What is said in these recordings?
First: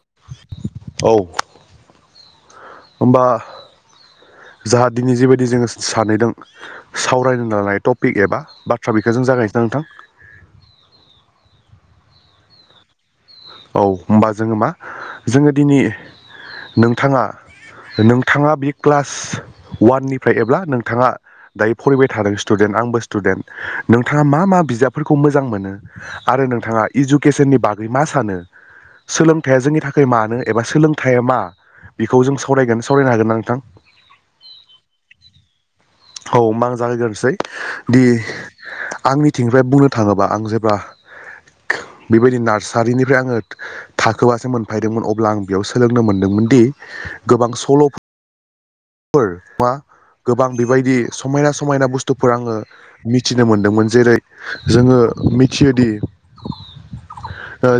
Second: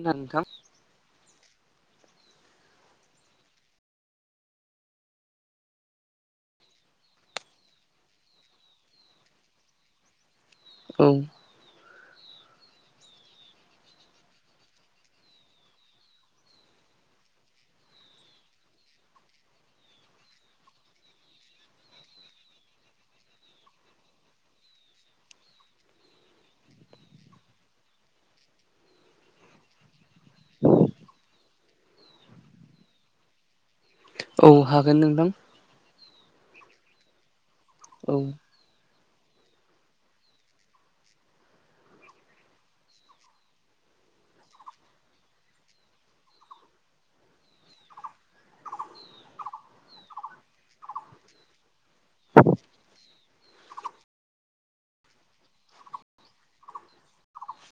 खोना नोंथां। औ होमबा जाहा दिनै जेबायदि जोङो सानैदों सावरायनो लानाय टपिक एबा बाथ्रा बेखौ जों जागायसैदां नोंथां? औ औ होमबा जोङो मा जोङो दिनै नोंथाङा नोंथाङा बे क्लास वाननिफ्राय एब्ला नोंथाङा दायो फरायबाय थादों स्टुडेन्ट आंबो स्टुडेन्ट नोंथाङा मा मा बिजाबफोरखौ मोजां मोनो आरो नोंथाङा इडुकेसननि बागै मा सानो सोलोंथाइया जोंनि थाखाय मानो एबा सोलोंथाइया मा बेखौ जों सावरायगोन सावरायनो हागोन ना नोंथां औ हागोन नोंथां औ आ जागैग्रोसै दि औ [unintelligible] आंनिथिंनिफ्राय बुंनो थाङोबा आं जेब्ला बेबायदि नार्सारिनिफ्राय आङो थाखोबासो मोनफैदोंमोन अब्ला आं बेयाव सोलोंनो मोनदोंमोन दि गोबां सल'फोर फोर मा गोबां बेबायदि समायना समायना बुस्थुफोर आङो मिथिनो मोनदोंमोन जेरै जोङो मिथियोदि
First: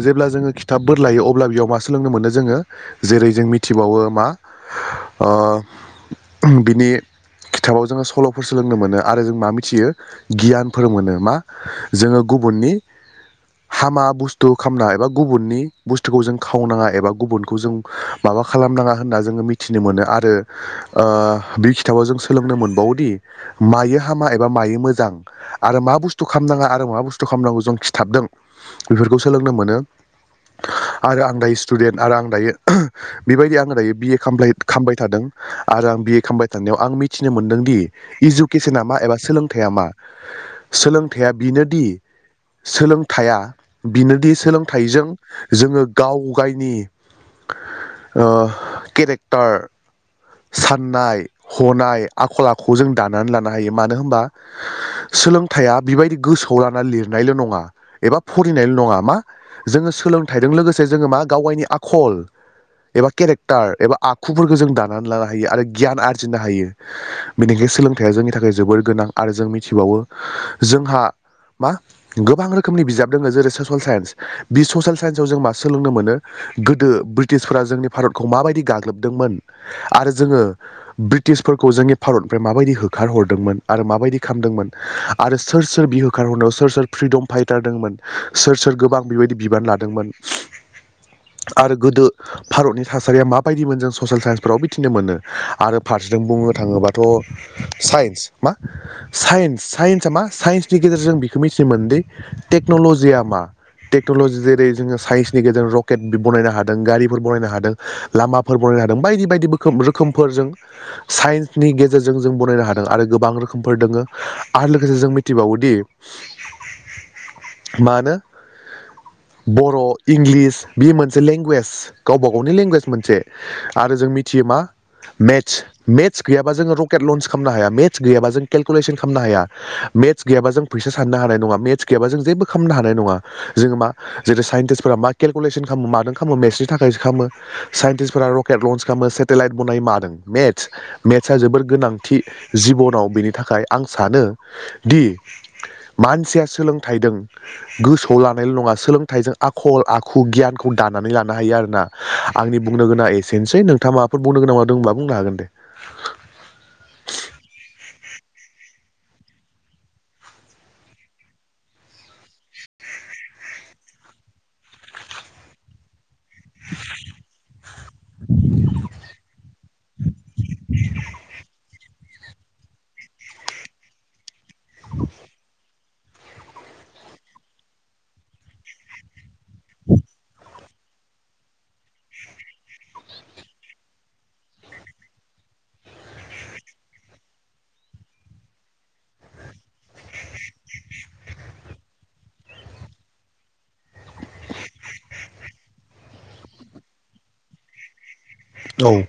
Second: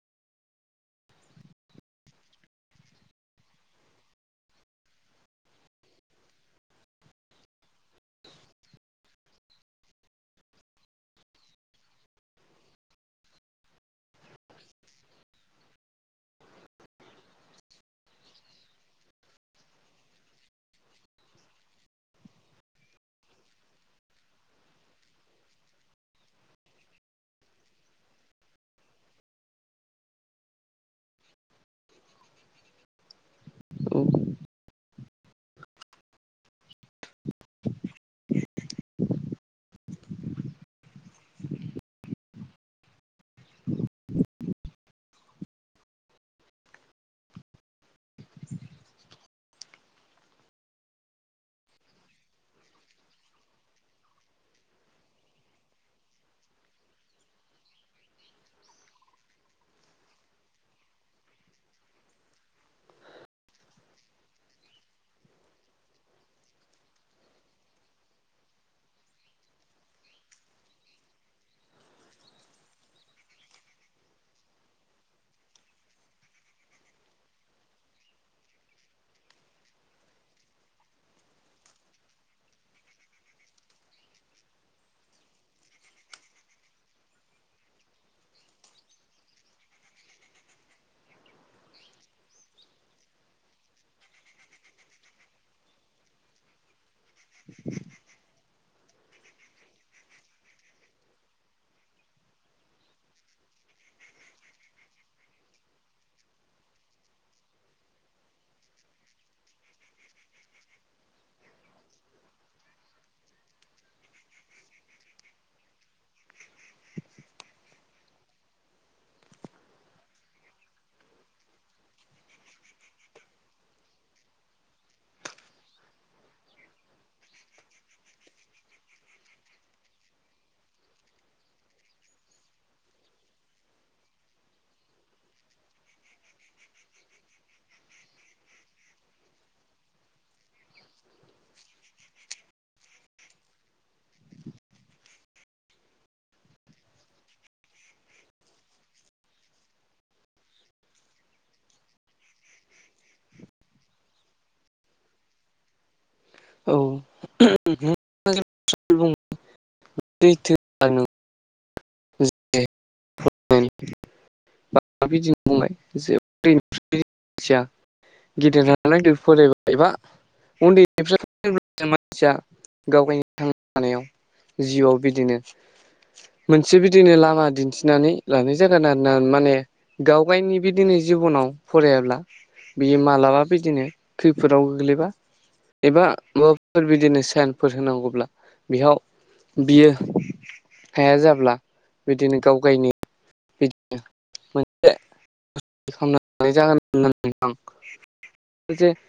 जेब्ला जोङो खिथाब बोर लायो अब्ला बेयाव मासो लोंनो मोनो जोङो जेरै जों मिथिबावो मा बिनि खिथाबाव जोङो सल'फोर सोलोंनो मोनो आरो जों मा मिथियो गियानफोर मोनो मा जोङो गुबुननि हामा बुस्थु खालामामनाा एबा गुबुननि बुस्थुखौ जों खावनाङा एबा गुबुनखौ जों माबा खालामनाङा होनना जोङो मिथिनो मोनो आरो बे खिथाबाव जों सोलोंनो मोनबावोदि मायो हामा एबा मायो मोजां आरो मा बुस्थु खालामनाङा आरो मा बुस्थु खालामनांगौ जों खिथाबदों बेफोरखौ सोलोंनो मोनो आरो आं दायो स्टुदेन्ट आरो आं दायो बेबायदि आङो दायो औ बिए काम खालामबाय थादों आरो आं बिए खालामामबाय थानायाव आं मिथिनो मोनदों दि इडुकेसना मा एबा सोलोंथाइया मा सोलोंथाइया बिनोदि सोलोंथाइया बिनोदि सोलोंथाइजों जोङो गाव गायनि केरेक्टार साननाय हनाय आखल आखु जों दानानै लानो हायो मानो होनबा सोलोंथाइया बेबायदि गोसोआव लाना लिरनायल' नङा एबा फरायनायल' नङा मा जोङो सोलोंथाइजों लोगोसे जोङो मा गाव गायनि आखल एबा केरेक्टार एबा आखुफोरखौ जों दानानै लानो हायो आरो गियान आरजिनो हायो। बेनिखायनो सोलोंथाइया जोंनि थाखाय जोबोर गोनां आरो जों मिथिबावो जोंहा मा गोबां रोखोमनि बिजाब दङ जेरै ससियेल साइन्स। बि ससियेल साइन्सआव जों मा सोलोंनो मोनो गोदो ब्रिटिसफोरा जोंनि भारतखौ माबायदि गाग्लोबदोंमोन आरो जोङो ब्रिटिशफोरखौ जोंनि भारतनिफ्राय माबायदि होखारहरदोंमोन आरो माबायदि खालामदोंमोन आरो सोर सोर बिहो खारहरनायाव सोर सोर फ्रिदम फाइटार दंमोन सोर सोर गोबां बेबायदि बिबान लादोंमोन आरो गोदो भारतनि थासारिया माबायदि मोन जों ससियेल साइन्स फोराव बिथिनो मोनो आरो फार्सजों बुंनो थाङोबाथ' साइन्स मा साइन्स साइन्सआ मा साइन्सनि गेजेरजों बिखौ मिथिनोमोन दि टेक्न'ल'जिया मा टेक्न'लजि जेरै जोङो साइन्सनि गेजेरजों रकेट बनायनो हादों गारिफोर बनायनो हादों। लामाफोर बानायनो हादों बायदि बायदि रोखोमफोरजों साइन्सनि गेजेरजों जों बनायनो हादों आरो गोबां रोखोमफोर दोङो आरो लोगोसे जों मिथिबावोदि मा होनो बर' इंलिस बे मोनसे लेंगुवेज। गावबा गावनि लेंगुवेज मोनसे आरो जों मिथियो मा मेट्स मेट्स गैयाबा जोङो रकेट लन्स खालामनो हाया मेट्स गैयाबा जों केलकुलेसन खालामनो हाया। मेट्स गैयाबा जों फैसा साननो हानाय नङा मेट्स गैयाबा जों जेबो खालामनो हानाय नङा जोङो मा जेरै साइन्टिस्टफोरा मा केलकुलेसन खालामो मादों खालामो मेथ्सनि थाखायसो खालामो साइन्टिस्टफोरा रकेट लन्स खालामो सेटेलाइट बनाय मादों मेट्स। मेट्सआ जोबोर गोनांथि जिबनाव बेनि थाखाय आं सानो दि मानसिया सोलोंथाइदों गोसोआव लानायल' नङा सोलोंथाइजों आखल आखु गियानखौ दानानै लानो हायो आरोना। आंनि बुंनो गोनाङा एसेनोसै नोंथाङा माबाफोर बुंनो गोनां दोंबा बुंनो हागोन दे। औ [unintelligible] बिदि [unintelligible] एबा उन्दैनिफ्राय मानसिया गावगायनो थांना थानायाव जिउआव बिदिनो मोनसे बिदिनो लामा दिन्थिनानै लानाय जागोन आरो ना माने गावगायनि बि दिनै जिबनाव फरायाब्ला बियो मालाबा बिदिनो खैफोदाव गोग्लैबा एबा माबाफोर बिदिनो साइेनफोर होनांगौब्ला बेयाव बियो हाया जाब्ला बिदिनो गाव गायनो बिदिनो मोनसे खालाम जागोन होननानै आं औ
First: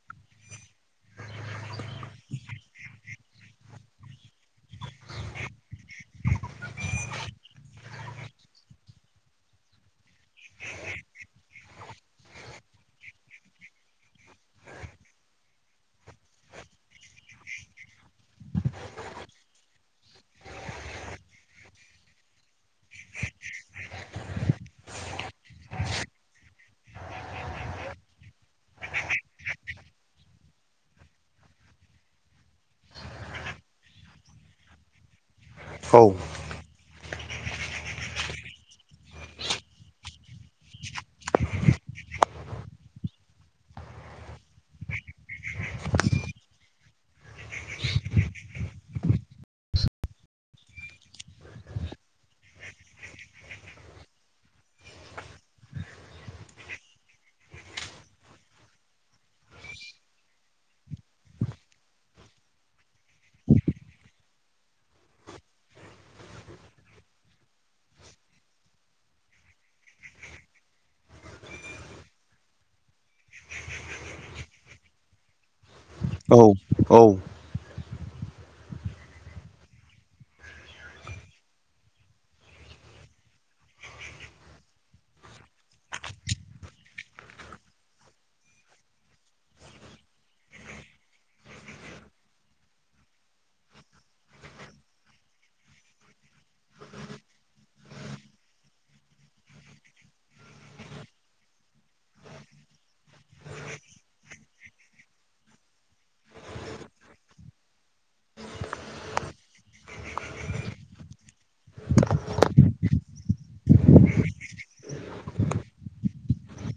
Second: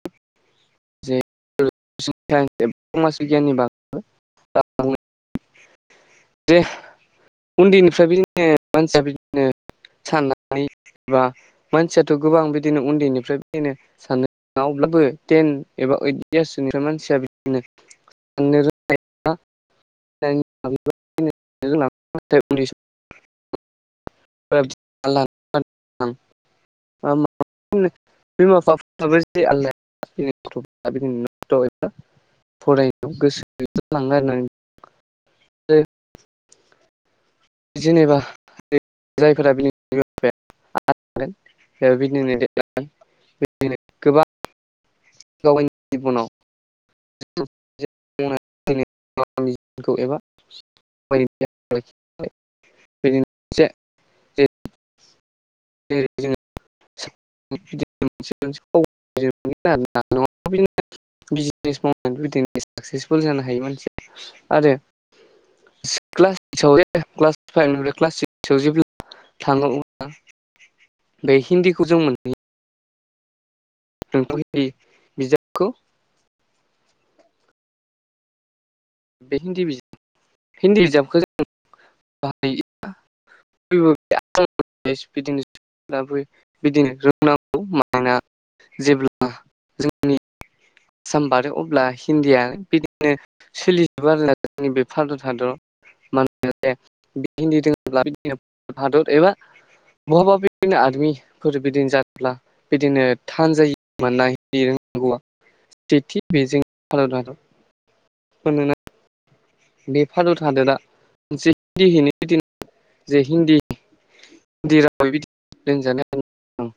[unintelligible] [unintelligible] जे समास बिगियाननि बा [unintelligible] दे उन्दैनिफ्राय बिदिनो मानसिया बिदिनो साननाय बा मानसियाथ' गोबां बिदिनो उन्दैनिफ्राय बेदिनो [unintelligible] अब्लाबो टेन एबा ओइट यार्ससोनिफ्राय मानसिया बिदिनो साननो रो [unintelligible] [unintelligible] बिमा बिफाफ्राबो [unintelligible] फरायनायाव गोसो [unintelligible] औ जेनेबा जायफोरा [unintelligible] [unintelligible] गोबां गावगायनि जिबनाव [unintelligible] [unintelligible] एबा [unintelligible] [unintelligible] [unintelligible] [unintelligible] साकसेसफुल जानो हायो मानसिया आरो [unintelligible] [unintelligible] बे हिन्दीखौ जों मोनबोयो। [unintelligible] बिजाबखौ औ औ। बे हिन्दी बिजाब हिन्दी बिजाबखो जों [unintelligible] [unintelligible] दा बै बिदिनो रोंनांगौ मानोना जेब्ला जोंनि [inaudible] आसाम बारो अब्ला हिन्दीया बिदिनो सोलि एबार जोंनि बे भारत हादर मोेनोना बे हिन्दी दङब्ला बिदिनो हादर एबा बहाबा बिदिनो आरमिफोर बिदिनो जायोब्ला बिदिनो थान जायो [unintelligible] [unintelligible] बेजों भारत हादर [unintelligible] बे भारत हादरा [unintelligible] जे हिन्दी [unintelligible]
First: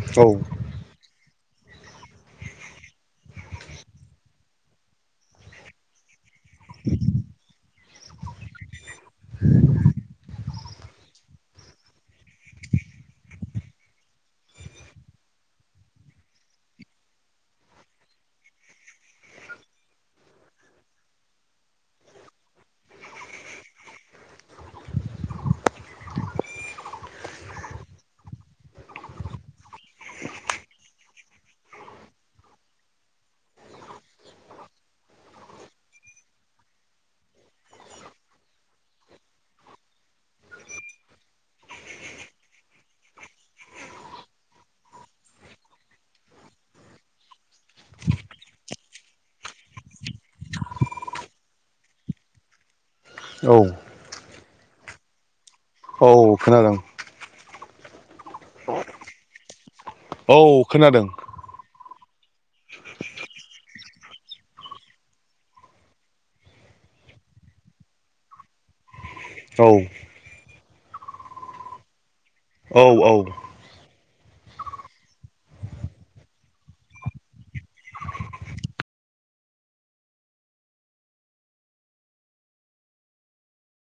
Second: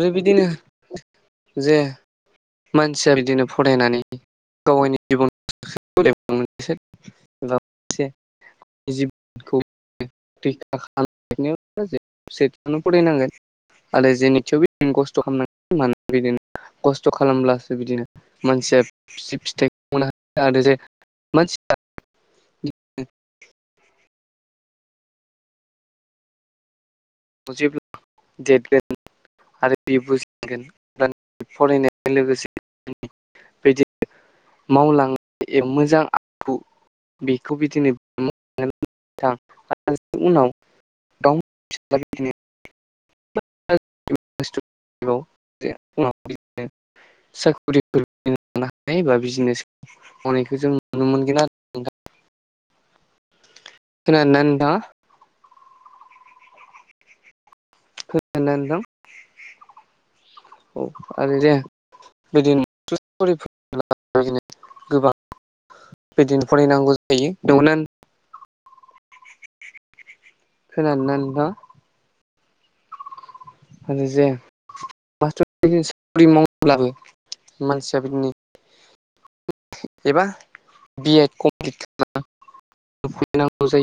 आरो औ बिदिनो जे मानसिया बिदिनो फरायनानै गावगायनि जिबन [unintelligible] जिबखौ [unintelligible] आरो जेनिथिंबो बिदिनो खस्थ' खालामनां [unintelligible] खस्थ' खालामब्लासो बिदिनो [unintelligible] मानसिया [unintelligible] [unintelligible] मावलां [unintelligible] मोजां आखु बेखौ बिदिनो [unintelligible] [unintelligible] [unintelligible] [unintelligible] बा बिजनेस [unintelligible] लानायखौ जों नुनो मोनगोन आरो नोंथां। औ। खोनादोंना नोंथाङा? औ खोनादों। खोनादोंना नोंथां। औ [unintelligible] गोबां बिदिनो फरायनांगौ जायो बेवनो औ। खोनादोंना नोंथाङा? औ औ। आरो जे [unintelligible] मानसिया बिदिनो [unintelligible]